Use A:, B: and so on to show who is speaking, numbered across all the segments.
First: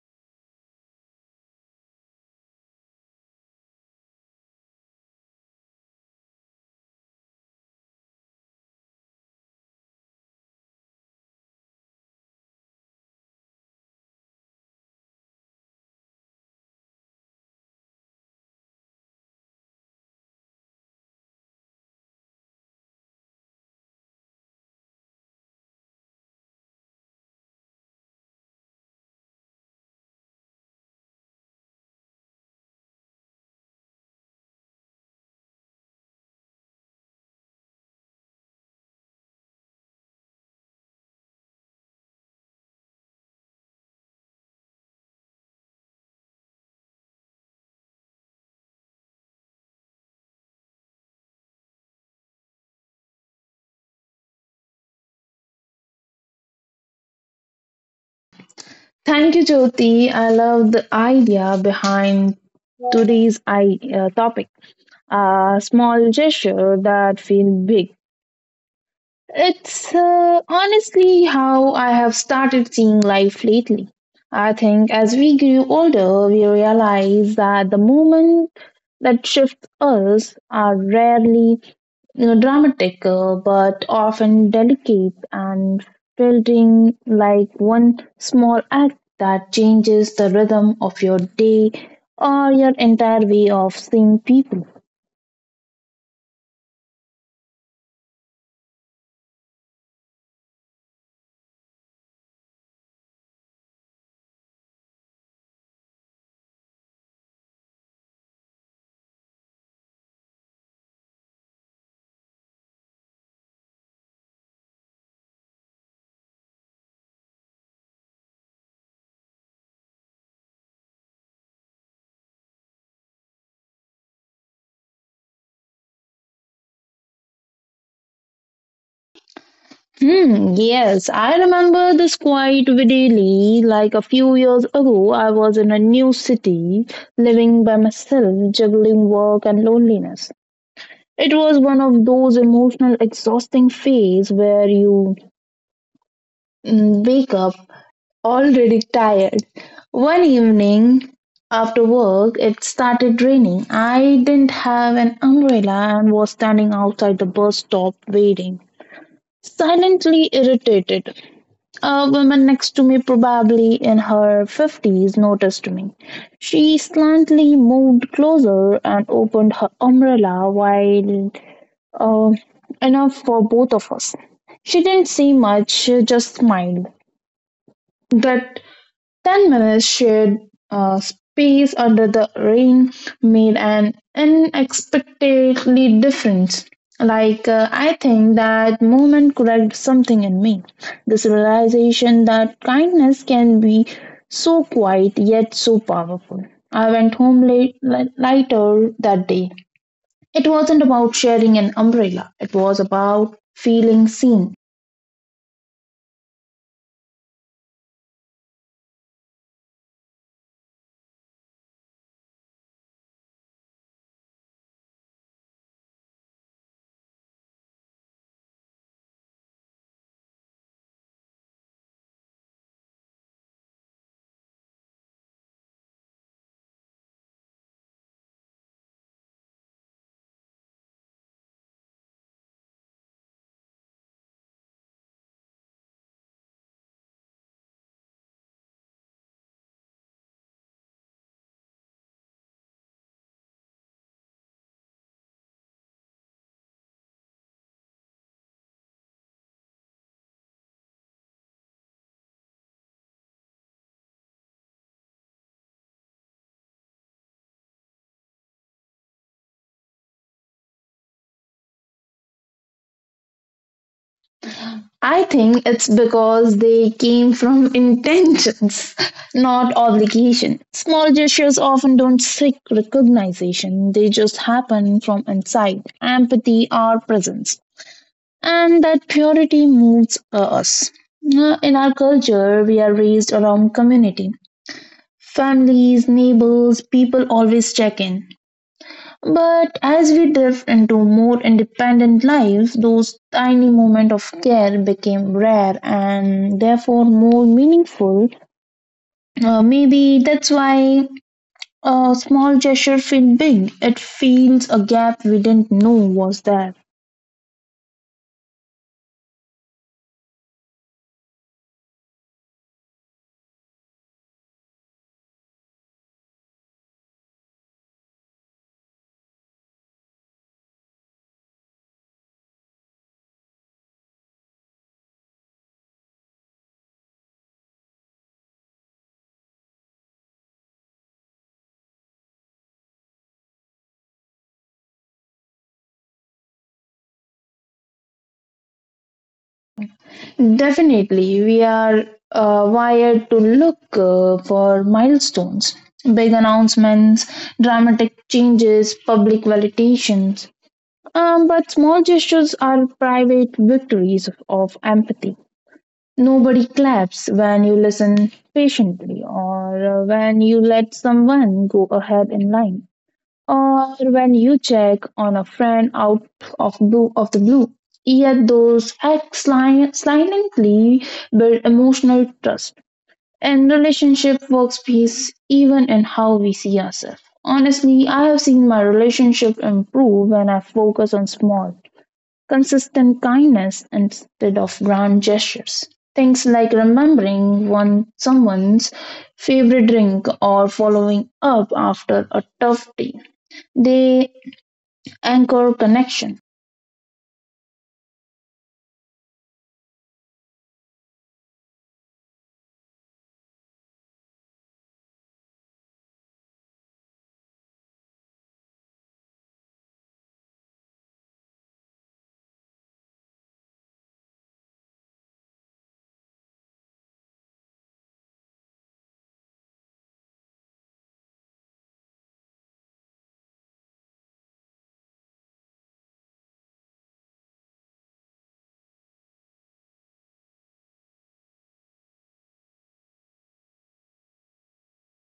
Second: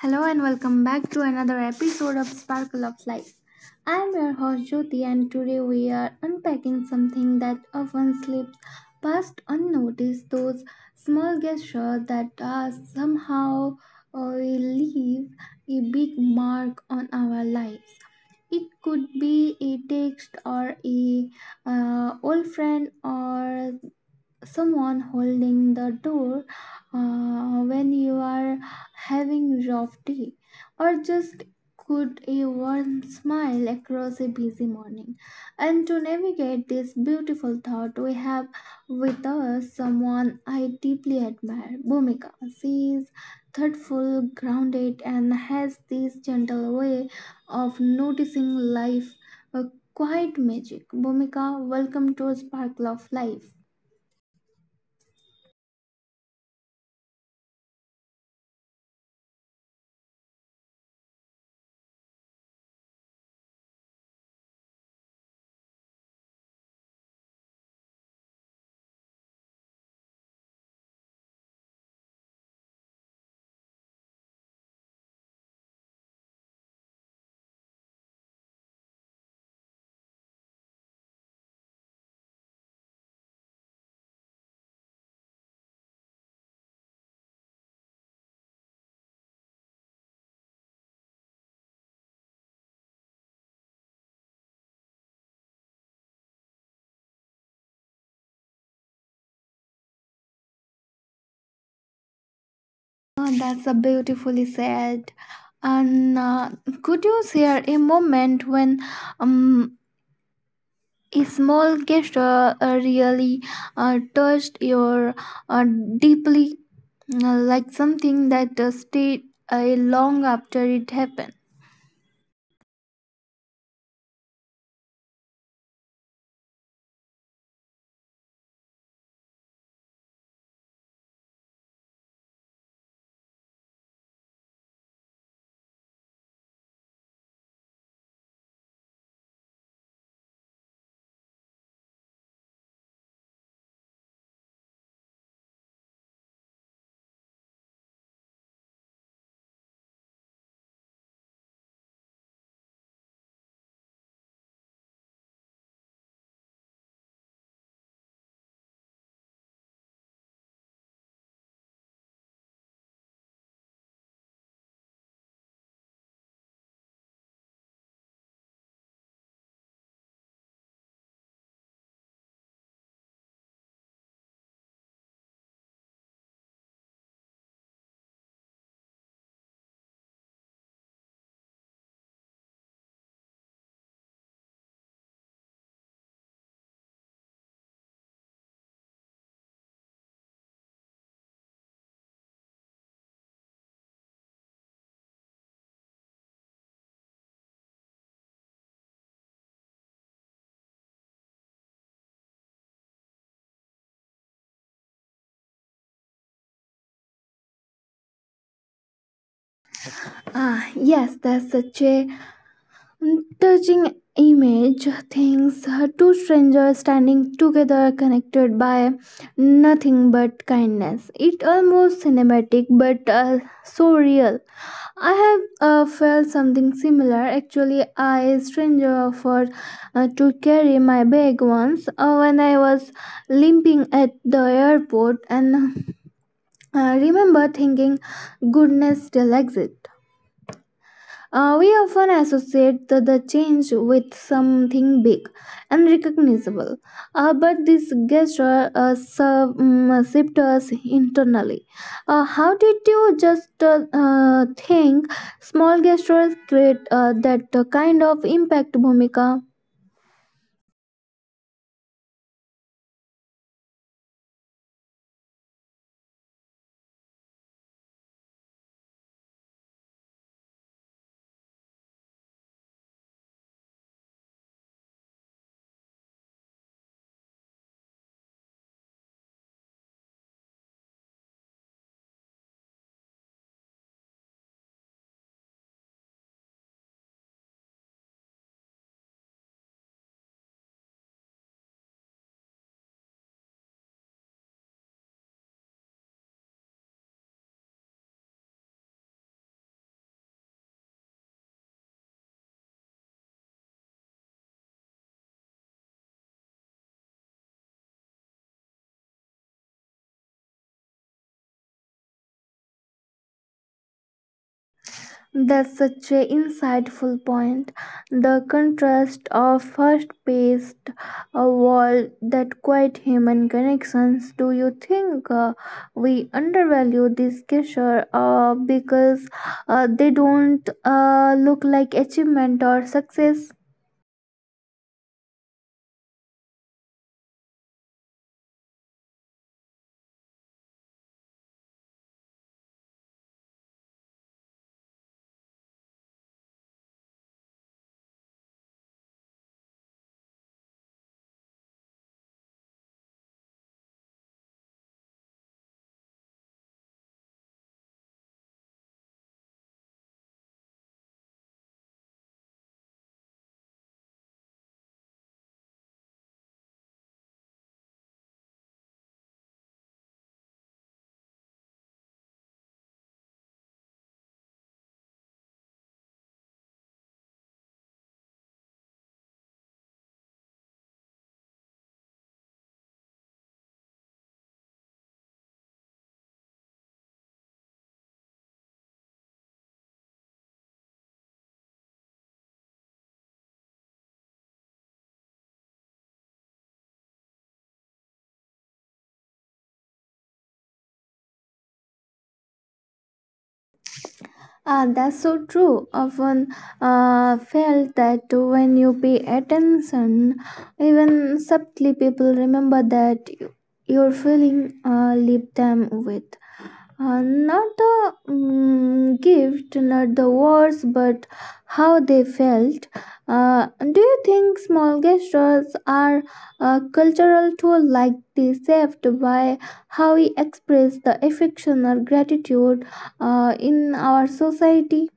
A: Hello and welcome back to another episode of Sparkle of Life. I am your host Jyoti and today we are unpacking something that often slips past unnoticed, those small gestures that somehow leave a big mark on our lives. It could be a text or a old friend, or someone holding the door when you are having rough tea, or just could a warm smile across a busy morning. And to navigate this beautiful thought, we have with us someone I deeply admire, Bhumika. She is thoughtful, grounded, and has this gentle way of noticing life, a quiet magic. Bhumika, welcome to Sparkle of Life.
B: Thank you, Jyoti. I love the idea behind today's topic. A small gesture that feel big. It's honestly how I have started seeing life lately. I think as we grew older, we realize that the moment that shift us are rarely dramatic but often delicate and feeling like one small act that changes the rhythm of your day or your entire way of seeing people.
A: Ah, that's a beautifully said. And could you share a moment when um, a small gesture really touched your uh, deeply, like something that stayed uh, long after it happened?
B: Hmm, yes, I remember this quite vividly. Like a few years ago, I was in a new city, living by myself, juggling work and loneliness. It was one of those emotional exhausting phase where you wake up already tired. One evening after work it started raining. I didn't have an umbrella and was standing outside the bus stop waiting. Silently irritated. A woman next to me, probably in her 50s, noticed me. She slantly moved closer and opened her umbrella while uh, enough for both of us. She didn't say much, just smiled. That 10 minutes shared space under the rain made an unexpectedly difference. I think that moment corrected something in me. This realization that kindness can be so quiet yet so powerful. I went home late, lighter that day. It wasn't about sharing an umbrella, it was about feeling seen.
A: Ah, yes, that's such a touching image things, two strangers standing together connected by nothing but kindness, it almost cinematic but so real. I have felt something similar actually. I stranger offered to carry my bag once when I was limping at the airport and remember thinking goodness still exists. Uh, we often associate the change with something big and recognizable. But this gesture serve, shaped us internally. How did you just think small gestures create that kind of impact, Bhumika?
B: I think it's because they came from intentions, not obligation. Small gestures often don't seek recognition, they just happen from inside empathy or presence. And that purity moves us. In our culture, we are raised around community. Families, neighbors, people always check in. But as we drift into more independent lives, those tiny moments of care became rare and therefore more meaningful. Maybe that's why a small gesture feels big. It fills a gap we didn't know was there.
A: That's such an insightful point. The contrast of first paced a wall that quite human connections. Do you think we undervalue these gesture because they don't look like achievement or success?
B: Definitely, we are wired to look for milestones, big announcements, dramatic changes, public validations. But small gestures are private victories of empathy. Nobody claps when you listen patiently, or when you let someone go ahead in line, or when you check on a friend out of the blue. Yet those acts silently build emotional trust and relationship workspace, even in how we see ourselves. Honestly, I have seen my relationship improve when I focus on small consistent kindness instead of grand gestures, things like remembering one someone's favorite drink or following up after a tough day, they anchor connection.
A: Ah, that's so true. Often felt that when you pay attention, even subtly, people remember that you, you're feeling leave them with. Not the gift, not the words, but how they felt. Do you think small gestures are a cultural tool like this, shaped by how we express the affection or gratitude in our society?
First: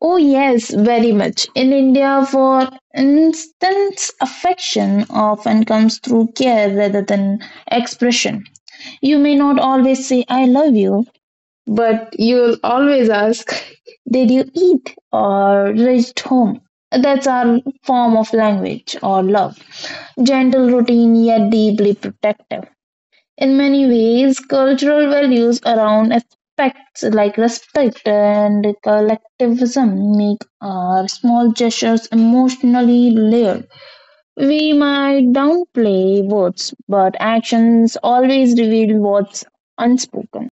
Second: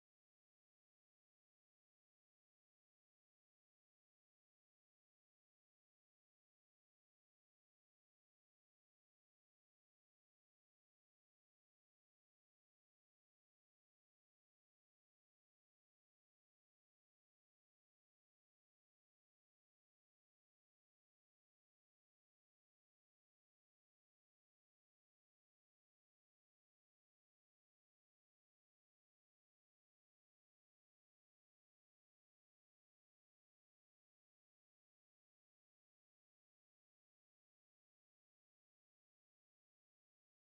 B: Oh, yes, very much. In India, for instance, affection often comes through care rather than expression. You may not always say, I love you, but you'll always ask, did you eat or reached home? That's our form of language or love. Gentle, routine, yet deeply protective. In many ways, cultural values around aspects like respect and collectivism make our small gestures emotionally layered. We might downplay words, but actions always reveal what's unspoken.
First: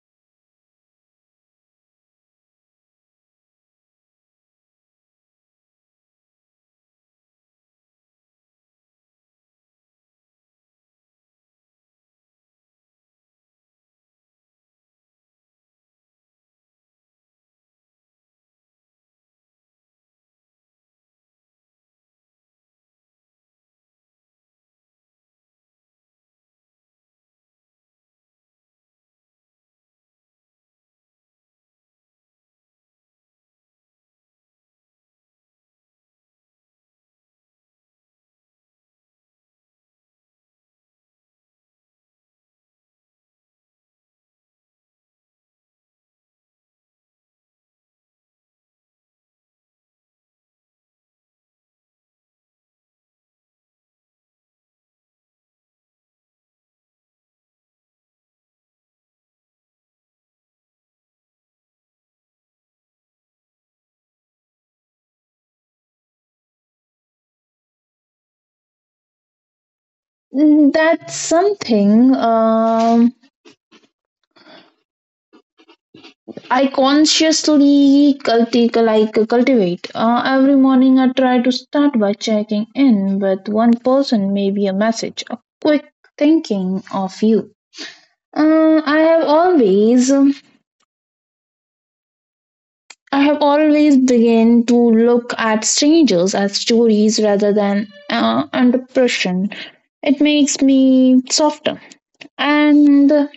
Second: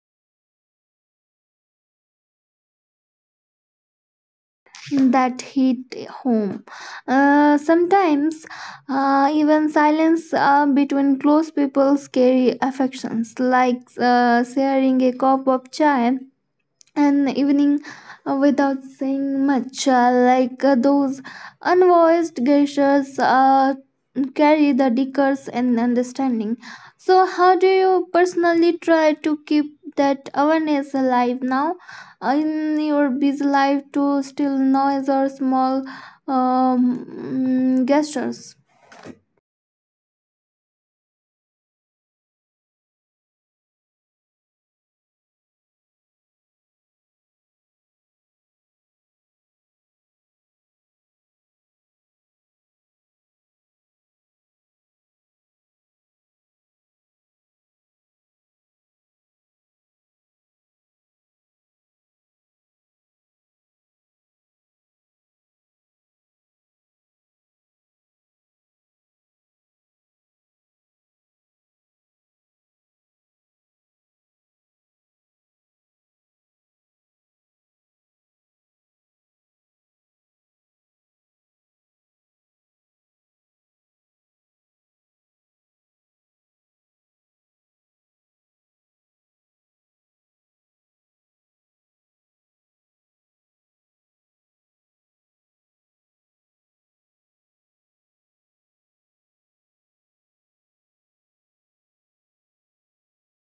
A: That hit home. Sometimes even silence between close people carry affections, like sharing a cup of chai an evening without saying much, like those unvoiced gestures carry the decors and understanding. So, how do you personally try to keep that awareness alive now in your busy life to still noise or small gestures?
B: Mm, that's something I consciously cultivate. Every morning I try to start by checking in with one person, maybe a message, a quick thinking of you. Uh, I have always, um, I have always begun to look at strangers as stories rather than under pressure. It makes me softer and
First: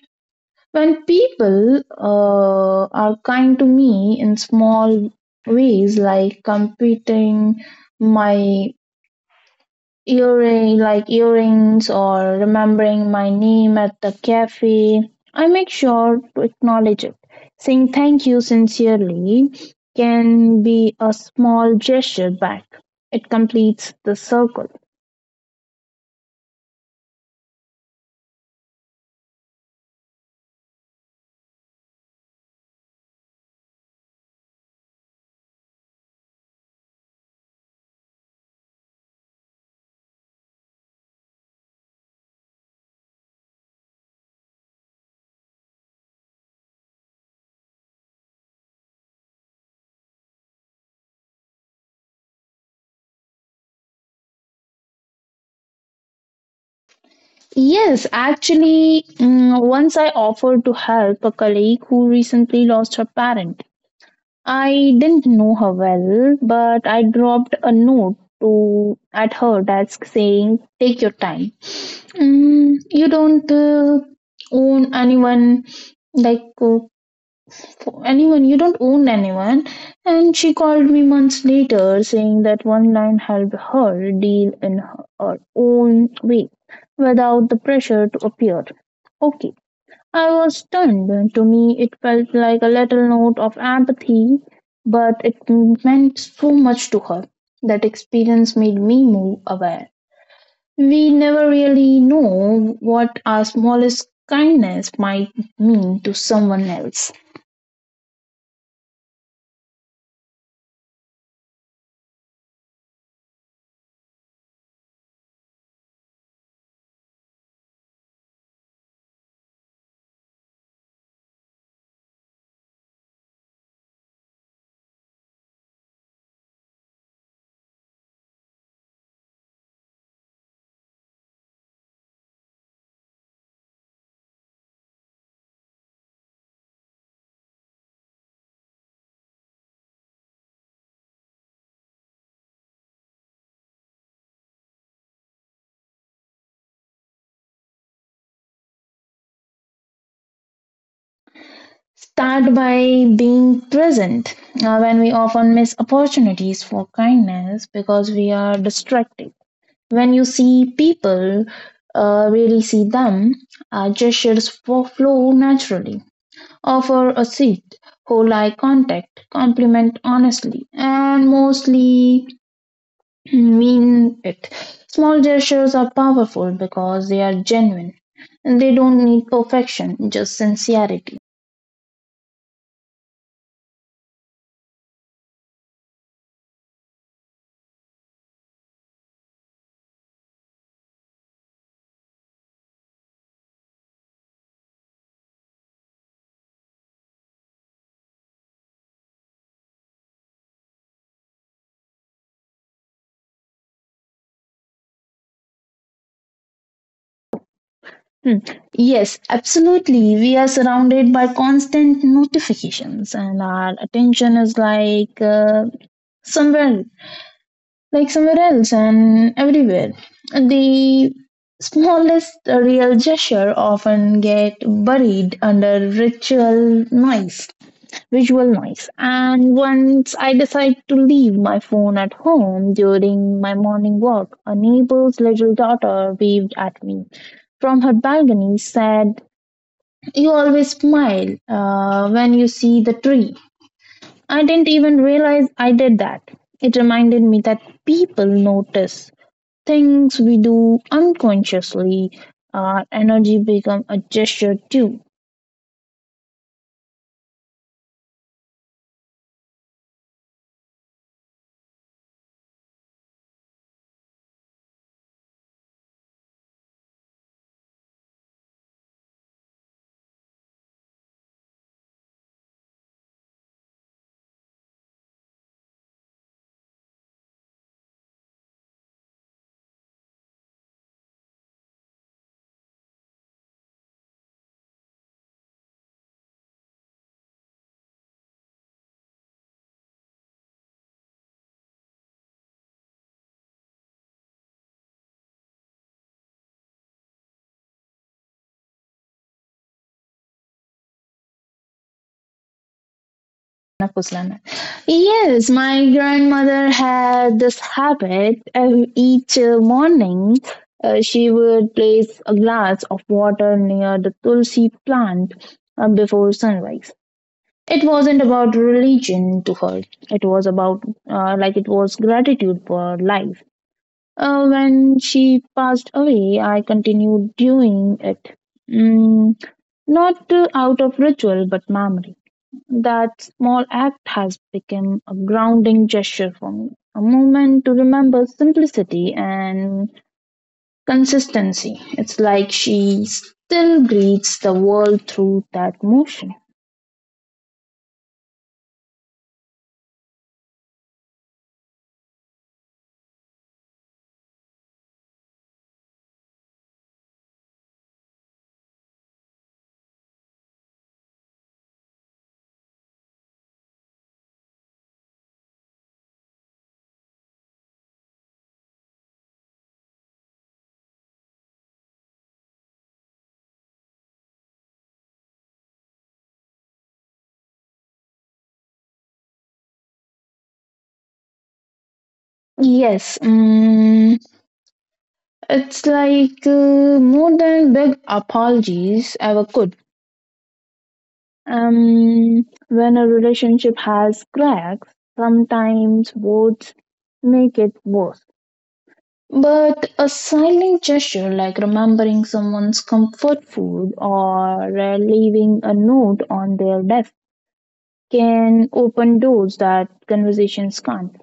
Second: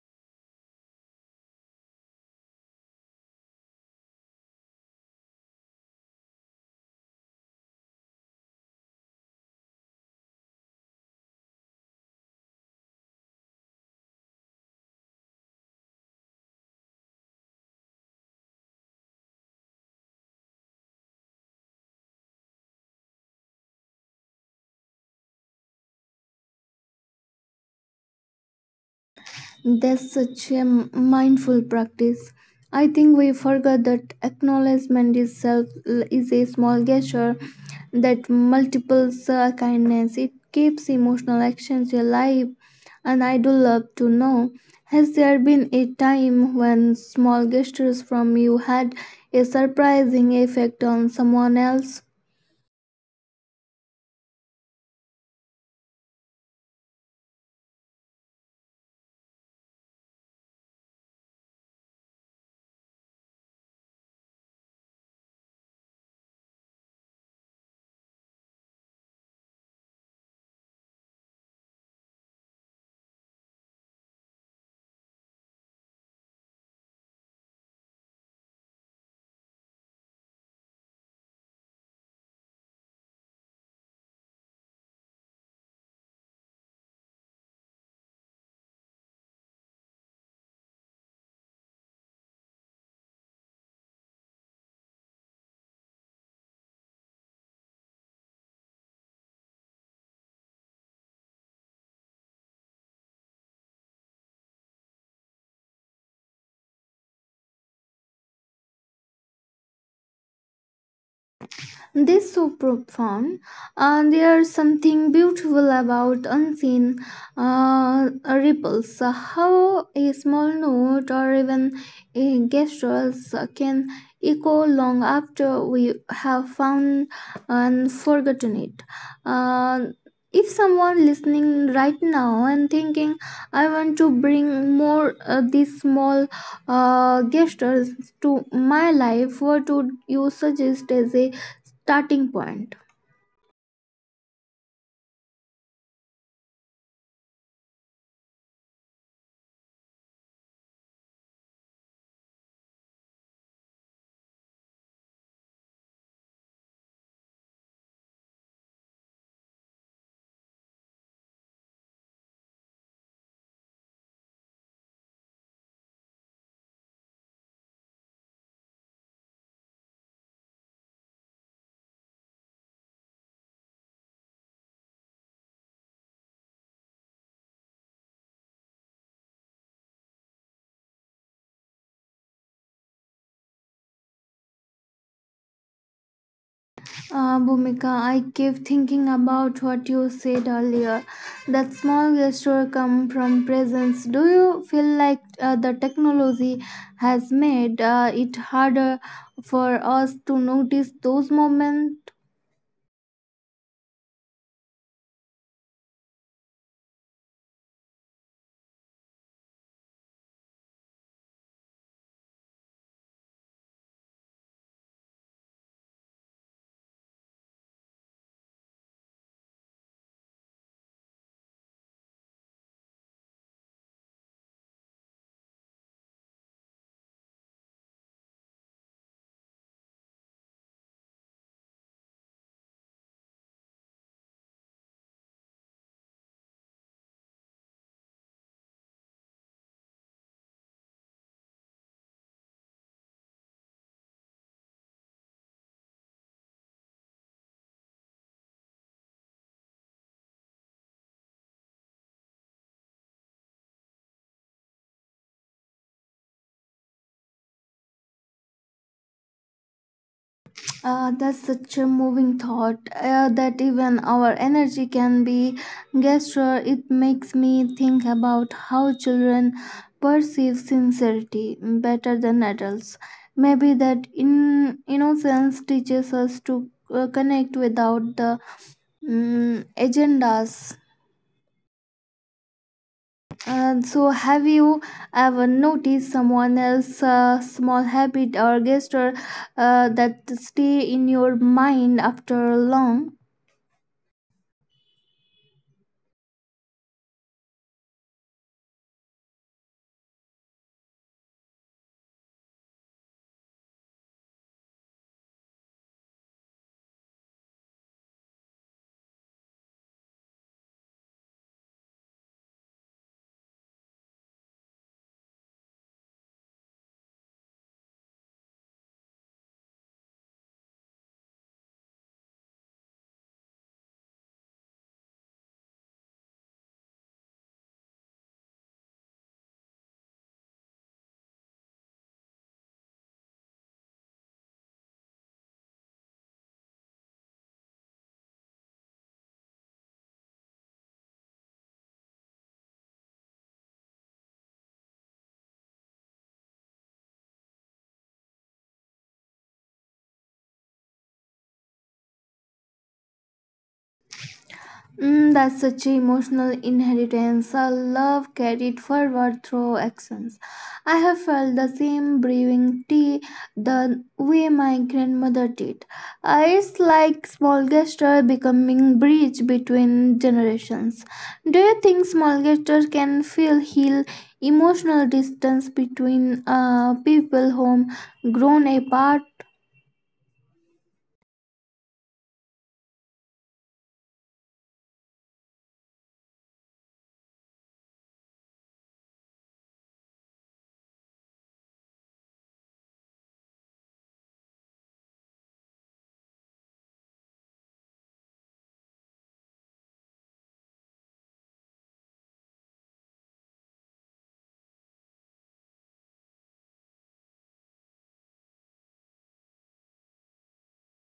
B: when people are kind to me in small ways, like completing my earrings, or remembering my name at the cafe, I make sure to acknowledge it. Saying thank you sincerely can be a small gesture back. It completes the circle.
A: That's such a mindful practice. I think we forgot that acknowledgement itself is a small gesture that multiples kindness. It keeps emotional actions alive, and I do love to know, has there been a time when small gestures from you had a surprising effect on someone else?
B: Yes, actually, mm, once I offered to help a colleague who recently lost her parent. I didn't know her well, but I dropped a note to at her desk saying, "Take your time. Mm, you don't own anyone, like for anyone. You don't own anyone." And she called me months later, saying that one line helped her deal in her own way, without the pressure to appear okay. I was stunned. To me, it felt like a little note of empathy, but it meant so much to her. That experience made me more aware. We never really know what our smallest kindness might mean to someone else.
A: This so profound. There's something beautiful about unseen ripples. How a small note or even a gesture can echo long after we have found and forgotten it. Uh, if someone listening right now and thinking, I want to bring more these small gestures to my life, what would you suggest as a starting point.
B: Start by being present when we often miss opportunities for kindness because we are distracted. When you see people, really see them, flow naturally. Offer a seat, hold eye contact, compliment honestly, and mostly mean it. Small gestures are powerful because they are genuine. They don't need perfection, just sincerity.
A: Bhumika, I keep thinking about what you said earlier. That small gesture come from presence. Do you feel like the technology has made it harder for us to notice those moments?
B: Hmm. Yes, absolutely. We are surrounded by constant notifications, and our attention is somewhere like somewhere else and everywhere. The smallest real gesture often get buried under ritual noise, visual noise. And once I decide to leave my phone at home during my morning walk, a neighbor's little daughter waved at me from her balcony said, you always smile when you see the tree. I didn't even realize I did that. It reminded me that people notice things we do unconsciously, our energy become a gesture too.
A: That's such a moving thought that even our energy can be gesture. It makes me think about how children perceive sincerity better than adults. Maybe that in innocence teaches us to connect without the agendas. So, have you ever noticed someone else's small habit or gesture that stay in your mind after long?
B: ना कुछ लाना. Yes, my grandmother had this habit. Each morning, she would place a glass of water near the tulsi plant before sunrise. It wasn't about religion to her. It was about, it was gratitude for life. When she passed away, I continued doing it. Mm, not out of ritual, but memory. That small act has become a grounding gesture for me, a moment to remember simplicity and consistency. It's like she still greets the world through that motion.
A: Mm, that's such an emotional inheritance, a love carried forward through actions. I have felt the same brewing tea the way my grandmother did. It's like small gesture becoming bridge between generations. Do you think small gestures can feel heal emotional distance between people whom grown apart?
B: Yes, mm, it's more than big apologies ever could. When a relationship has cracks, sometimes words make it worse. But a silent gesture like remembering someone's comfort food or leaving a note on their desk can open doors that conversations can't.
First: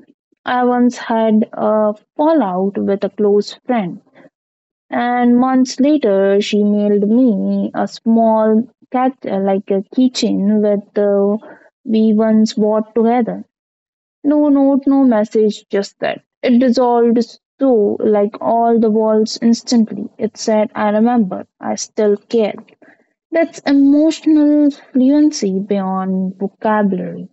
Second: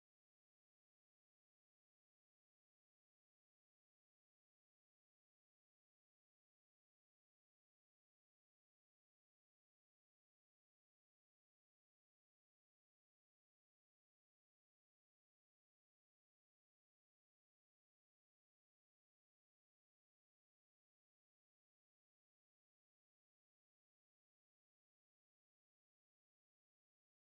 B: I once had a fallout with a close friend and months later, she mailed me a small cat, a keychain, with the we once bought together. No note, no message, just that. It dissolved all the walls instantly. It said, I remember, I still care. That's emotional fluency beyond vocabulary.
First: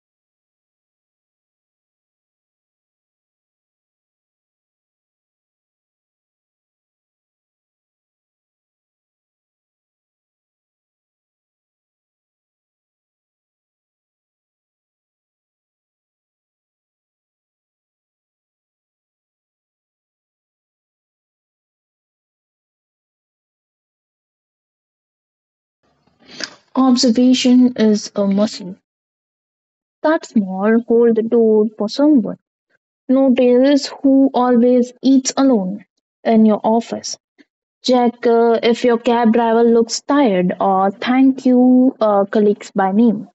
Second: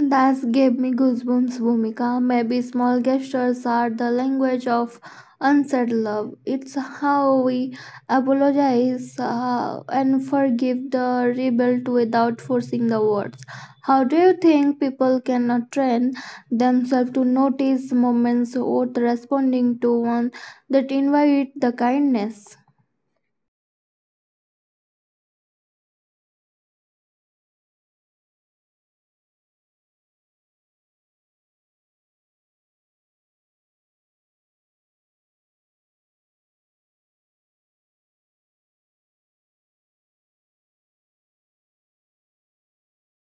A: That's gave me goosebumps, Bhumika. Maybe small gestures are the language of unsaid love. It's how we apologize and forgive the rebuild without forcing the words. How do you think people can train themselves to notice moments worth responding to, one that invite the kindness?
B: Observation is a muscle. That small, hold the door for someone. Notice who always eats alone in your office. Check if your cab driver looks tired or thank you colleagues by name.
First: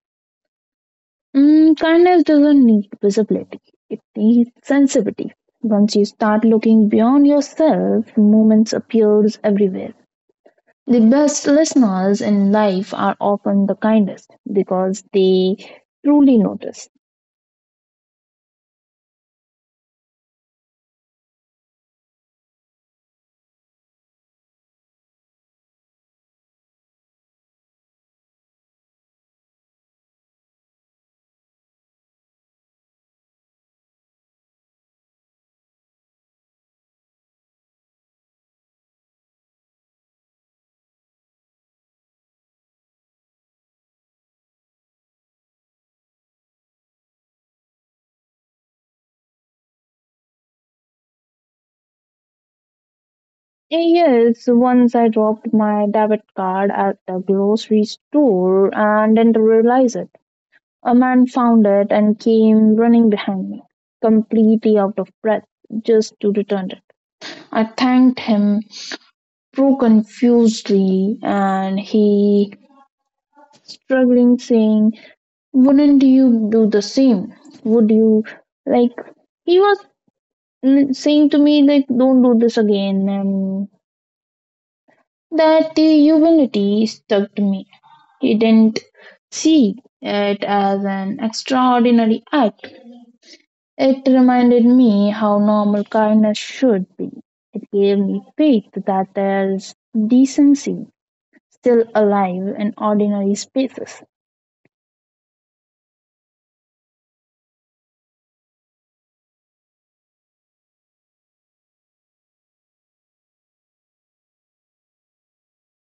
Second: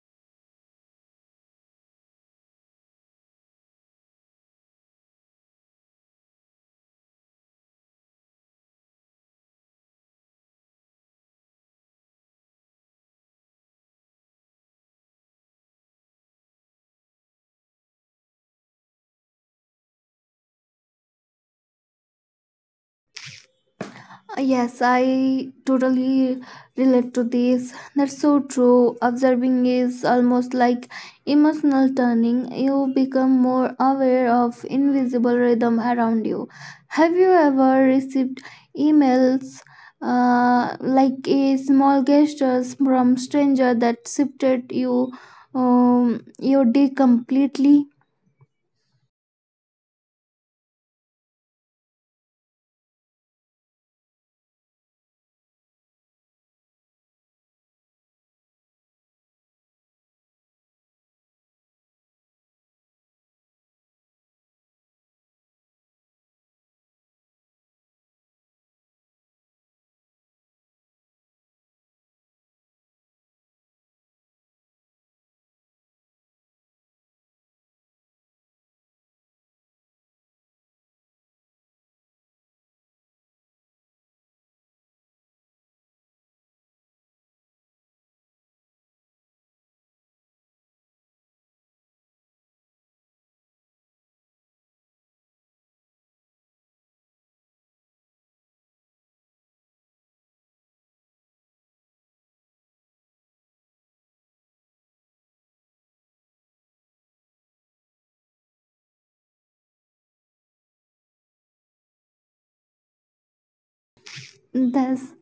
B: Mm, kindness doesn't need visibility, it needs sensitivity. Once you start looking beyond yourself, moments appears everywhere. The best listeners in life are often the kindest because they truly notice.
A: Yes, I totally relate to this. That's so true. Observing is almost like emotional turning. You become more aware of invisible rhythm around you. Have you ever received emails like a small gestures from stranger that shifted you your day completely?
B: Yes, once I dropped my debit card at the grocery store and didn't realize it. A man found it and came running behind me, completely out of breath, just to return it. I thanked him so confusedly, and he struggling, saying, wouldn't you do the same? Would you like? He was mm, saying to me, like, don't do this again, and that humility stuck to me. Didn't see it as an extraordinary act. It reminded me how normal kindness should be. It gave me faith that there's decency still alive in ordinary spaces.
A: That's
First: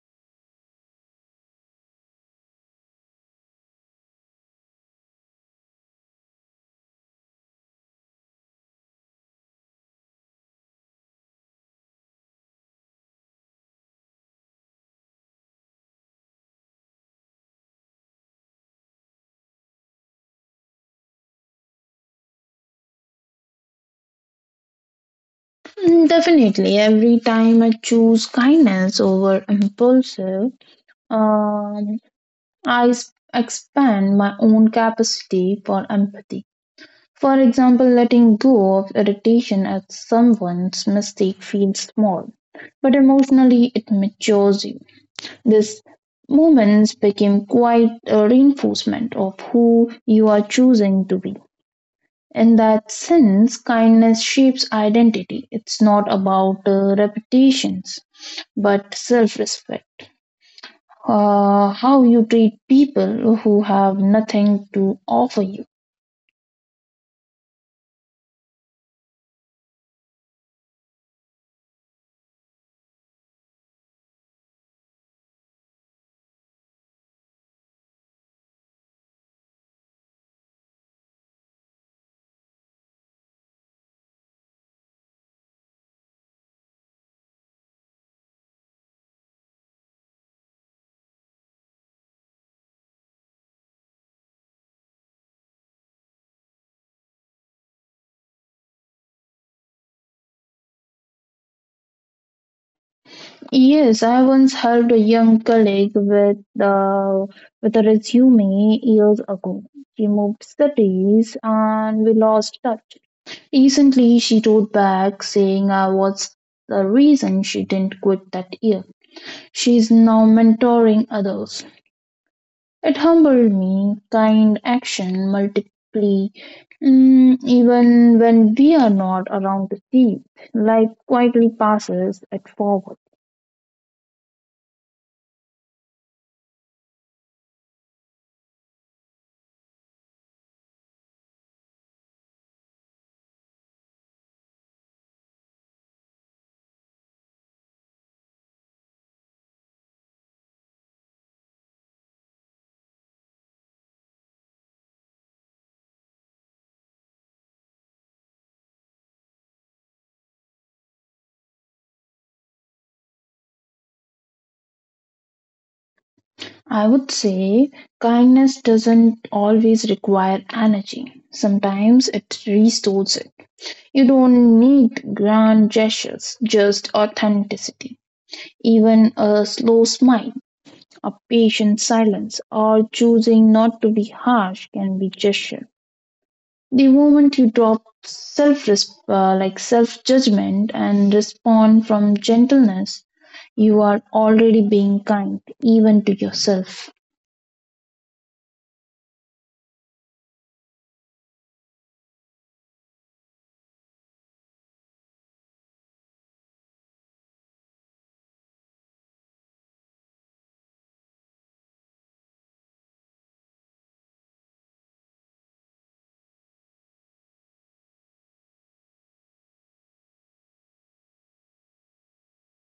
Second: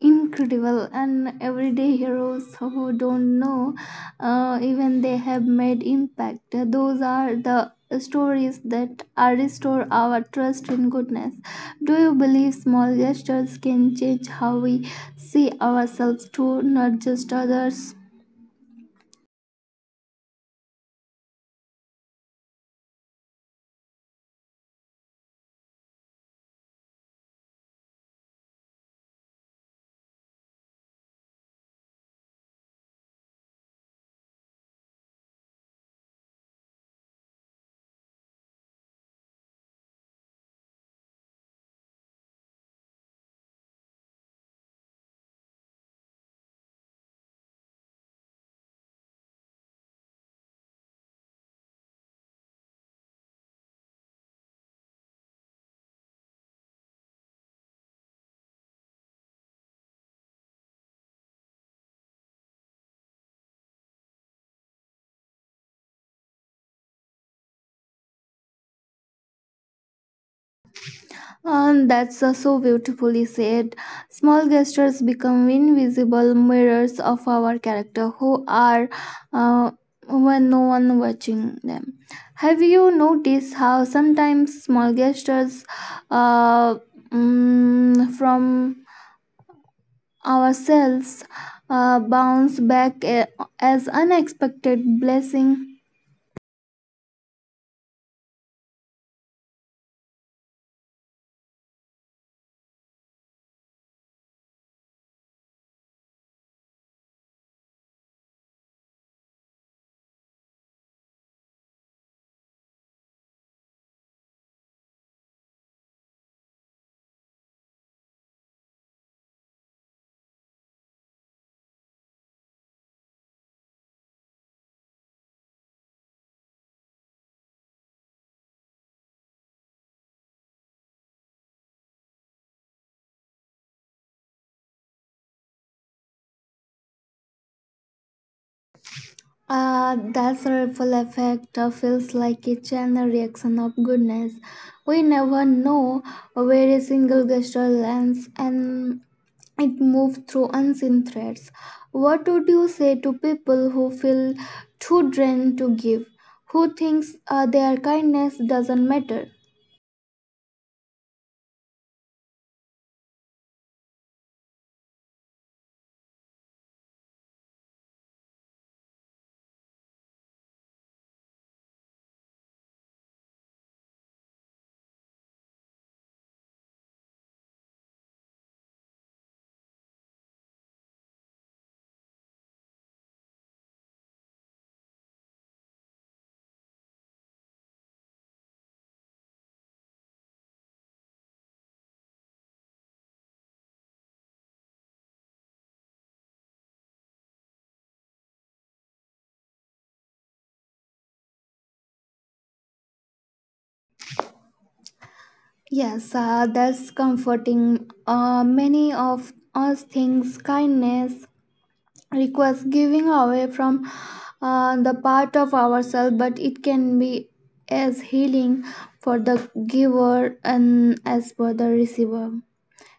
A: incredible, and everyday heroes who don't know even they have made impact, those are the stories that restore our trust in goodness. Do you believe small gestures can change how we see ourselves too, not just others?
B: Mm, definitely, every time I choose kindness over impulsive, um, expand my own capacity for empathy. For example, letting go of irritation at someone's mistake feels small, but emotionally it matures you. These moments became quite a reinforcement of who you are choosing to be. In that sense, kindness shapes identity. It's not about reputations, but self respect. How you treat people who have nothing to offer you.
A: And that's so beautifully said. Small gestures become invisible mirrors of our character, who are uh, when no one watching them. Have you noticed how sometimes small gestures uh, from ourselves bounce back as unexpected blessing?
B: Yes, I once helped a young colleague uh, with a resume years ago. She moved cities and we lost touch. Recently, she wrote back saying I was the reason she didn't quit that year. She's now mentoring others. It humbled me. Kind action multiply, mm, even when we are not around to see. Life quietly passes it forward.
A: Ah, that's a ripple effect. Uh, feels like a channel reaction of goodness. We never know where a single gesture lands, and it moves through unseen threads. What would you say to people who feel too drained to give, who thinks their kindness doesn't matter?
B: I would say kindness doesn't always require energy. Sometimes it restores it. You don't need grand gestures, just authenticity. Even a slow smile, a patient silence, or choosing not to be harsh can be gesture. The moment you drop self judgment and respond from gentleness, you are already being kind, even to yourself.
A: Yes, that's comforting. Many of us thinks kindness requires giving away from the part of ourselves, but it can be as healing for the giver and as for the receiver.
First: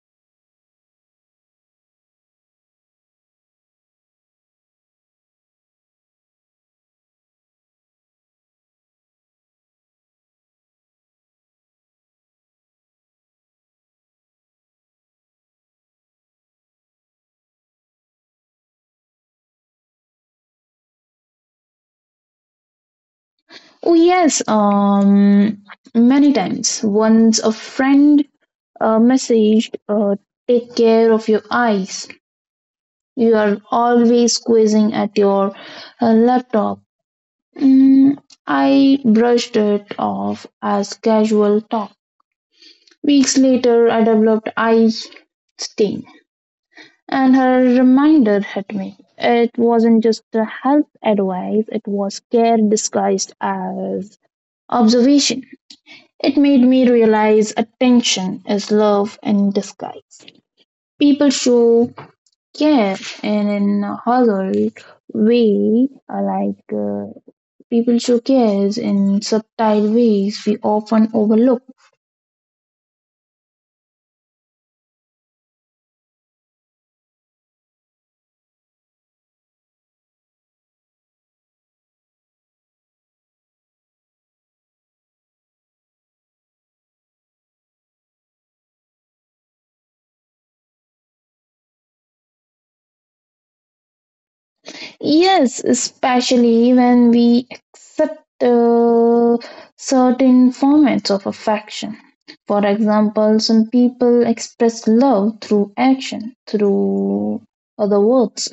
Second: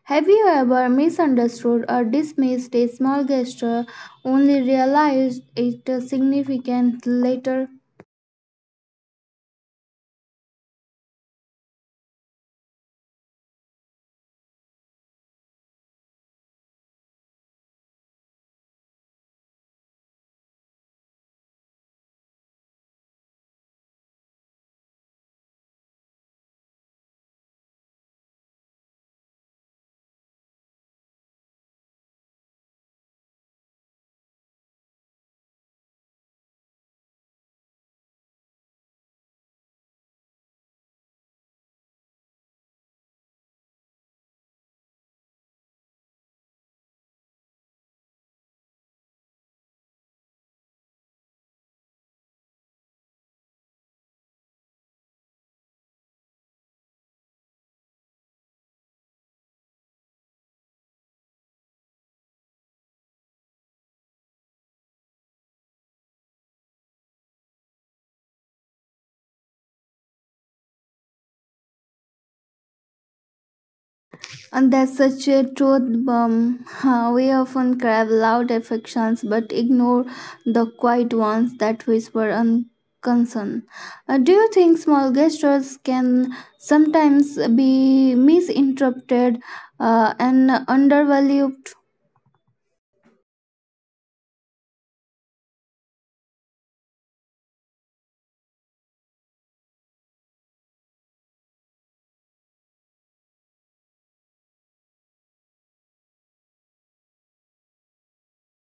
A: Have you ever misunderstood or dismissed a small gesture, only realized it significant later?
B: Oh yes, many times. Once a friend messaged, "Take care of your eyes. You are always squeezing at your laptop." Mm, I brushed it off as casual talk. Weeks later, I developed eye stain, and her reminder hit me. It wasn't just a health advice; it was care disguised as observation. It made me realize attention is love in disguise. People show care in a hollow way, uh, like uh, people show cares in subtle ways we often overlook.
A: And that's such a truth bomb. Huh, we often crave loud affections but ignore the quiet ones that whisper unconcern. Do you think small gestures can sometimes be misinterpreted and undervalued?
B: Yes, especially when we accept certain formats of affection. For example, some people express love through action, through other words.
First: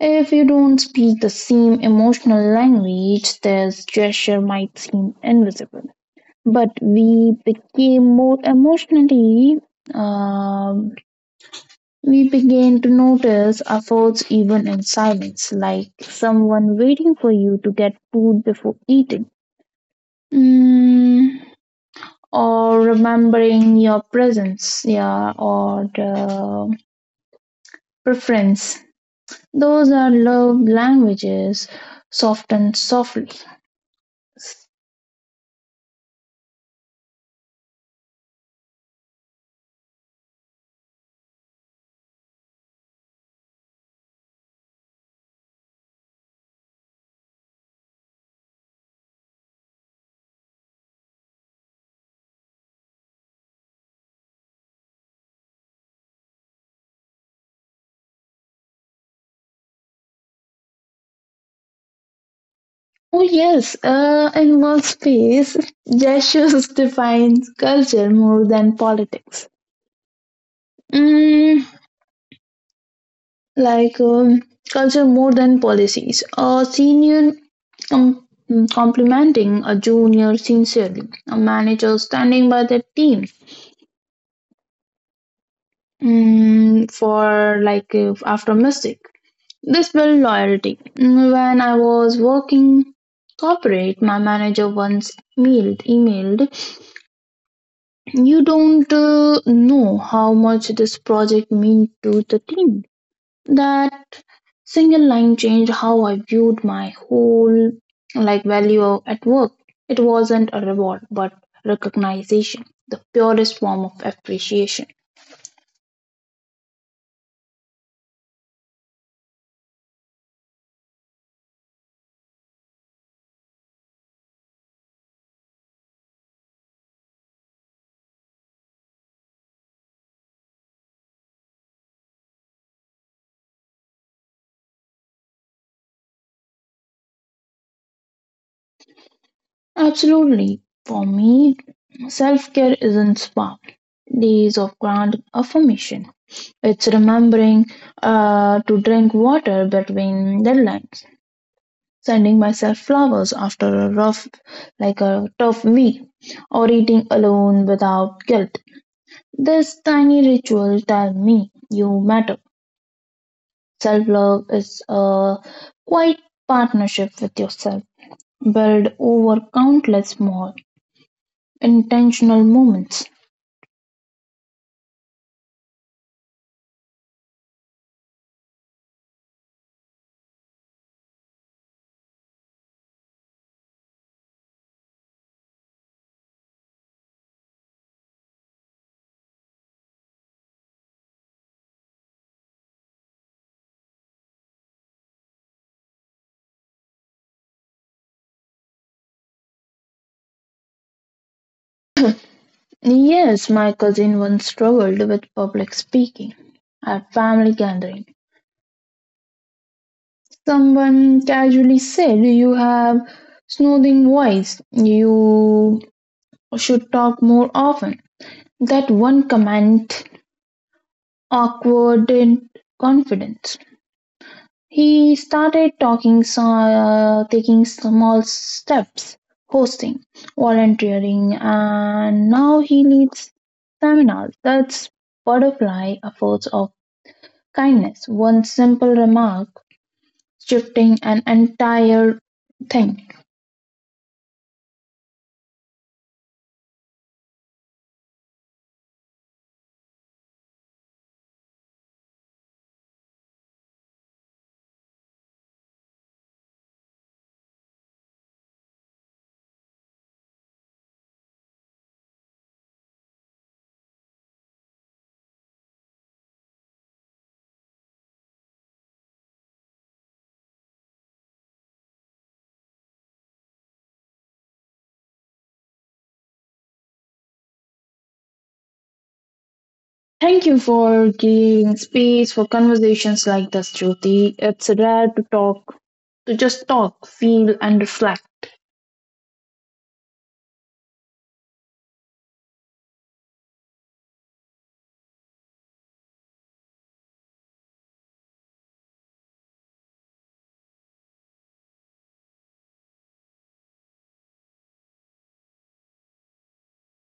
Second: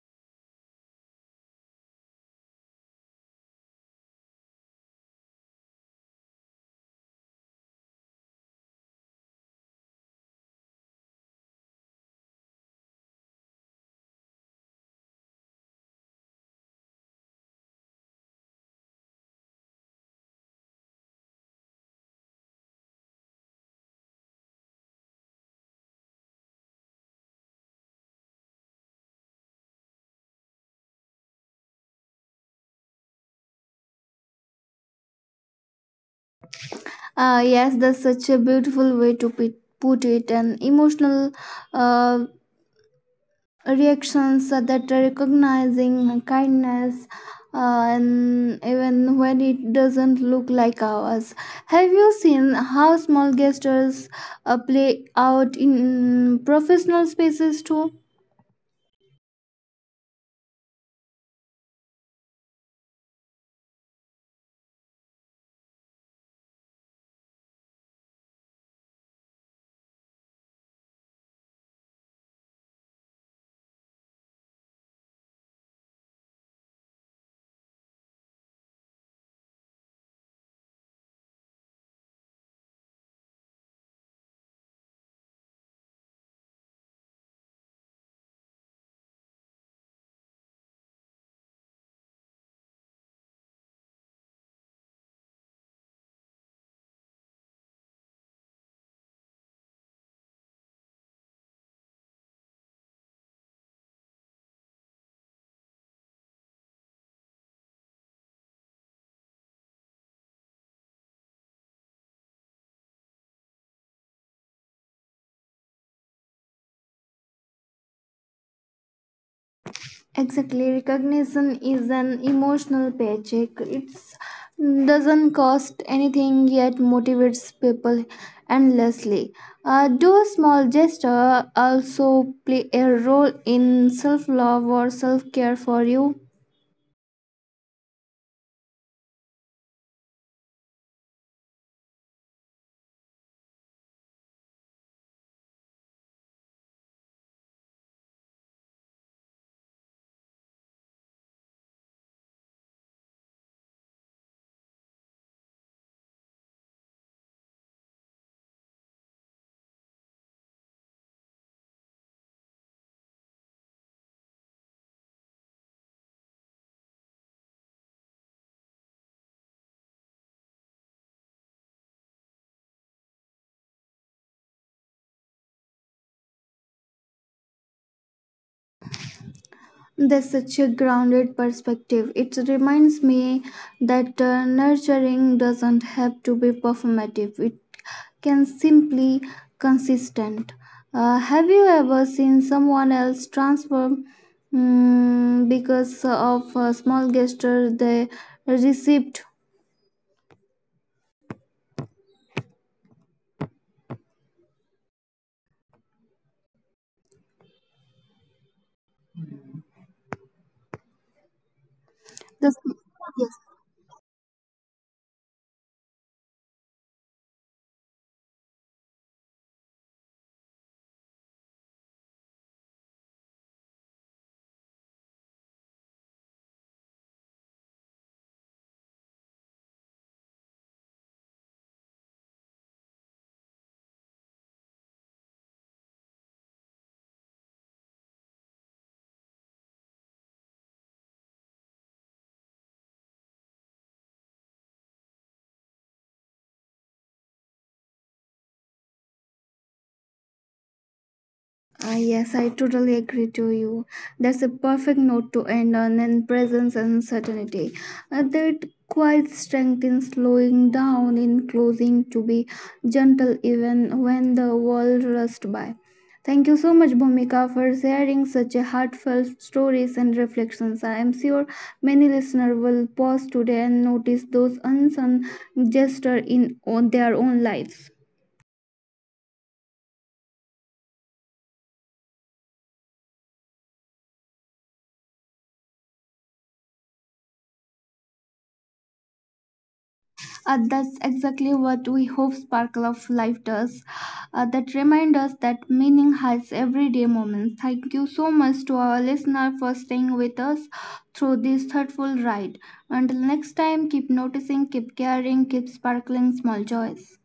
B: If you don't speak the same emotional language, this gesture might seem invisible. But we became more emotionally, um, we began to notice efforts even in silence, like someone waiting for you to get food before eating. Mm, or remembering your presence, yeah, or the preference. Those are love languages softened softly.
A: Yes, that's such a beautiful way to put it. An emotional uh, reactions that recognizing kindness and even when it doesn't look like ours. Have you seen how small gestures play out in professional spaces too?
B: Oh yes, in one space, gestures defines culture more than politics. Mm, like um, culture more than policies. A senior com- complimenting a junior sincerely. A manager standing by their team mm, for like after mistake. This built loyalty. Mm, when I was working corporate, my manager once mailed emailed, you don't know how much this project meant to the team. That single line changed how I viewed my whole value at work. It wasn't a reward, but recognition, the purest form of appreciation.
A: Exactly, recognition is an emotional paycheck. It doesn't cost anything yet motivates people endlessly. Do a small gesture also play a role in self love or self care for you?
B: Absolutely, for me, self care isn't spa days of grand affirmation. It's remembering to drink water between deadlines, sending myself flowers after a rough, like a tough week, or eating alone without guilt. This tiny ritual tell me you matter. Self love is a quiet partnership with yourself, built over countless small, intentional moments.
A: That's such a grounded perspective. It reminds me that nurturing doesn't have to be performative, it can simply consistent. Have you ever seen someone else transform because of a small gesture they received?
B: Yes, my cousin once struggled with public speaking at family gathering. Someone casually said, "You
A: The,
B: have
A: yes.
B: soothing voice. You should talk more often. That one comment awkwarded confidence. He started talking, taking small steps, hosting, volunteering, and now he leads seminars. That's butterfly a force of kindness. One simple remark shifting an entire thing.
A: Ah, yes, I totally agree to you. That's a perfect note to end on, in presence and uncertainty. That quiet strength in slowing down, in closing to be gentle even when the world rushed by. Thank you so much, Bhumika, for sharing such a heartfelt stories and reflections. I am sure many listeners will pause today and notice those unsung gestures in on their own lives.
B: Thank you for giving space for conversations like this, Jyoti. It's rare to talk, to just talk, feel, and reflect.
A: That's exactly what we hope Sparkle of Life does. That reminds us that meaning has everyday moments. Thank you so much to our listener for staying with us through this thoughtful ride. Until next time, keep noticing, keep caring, keep sparkling small joys.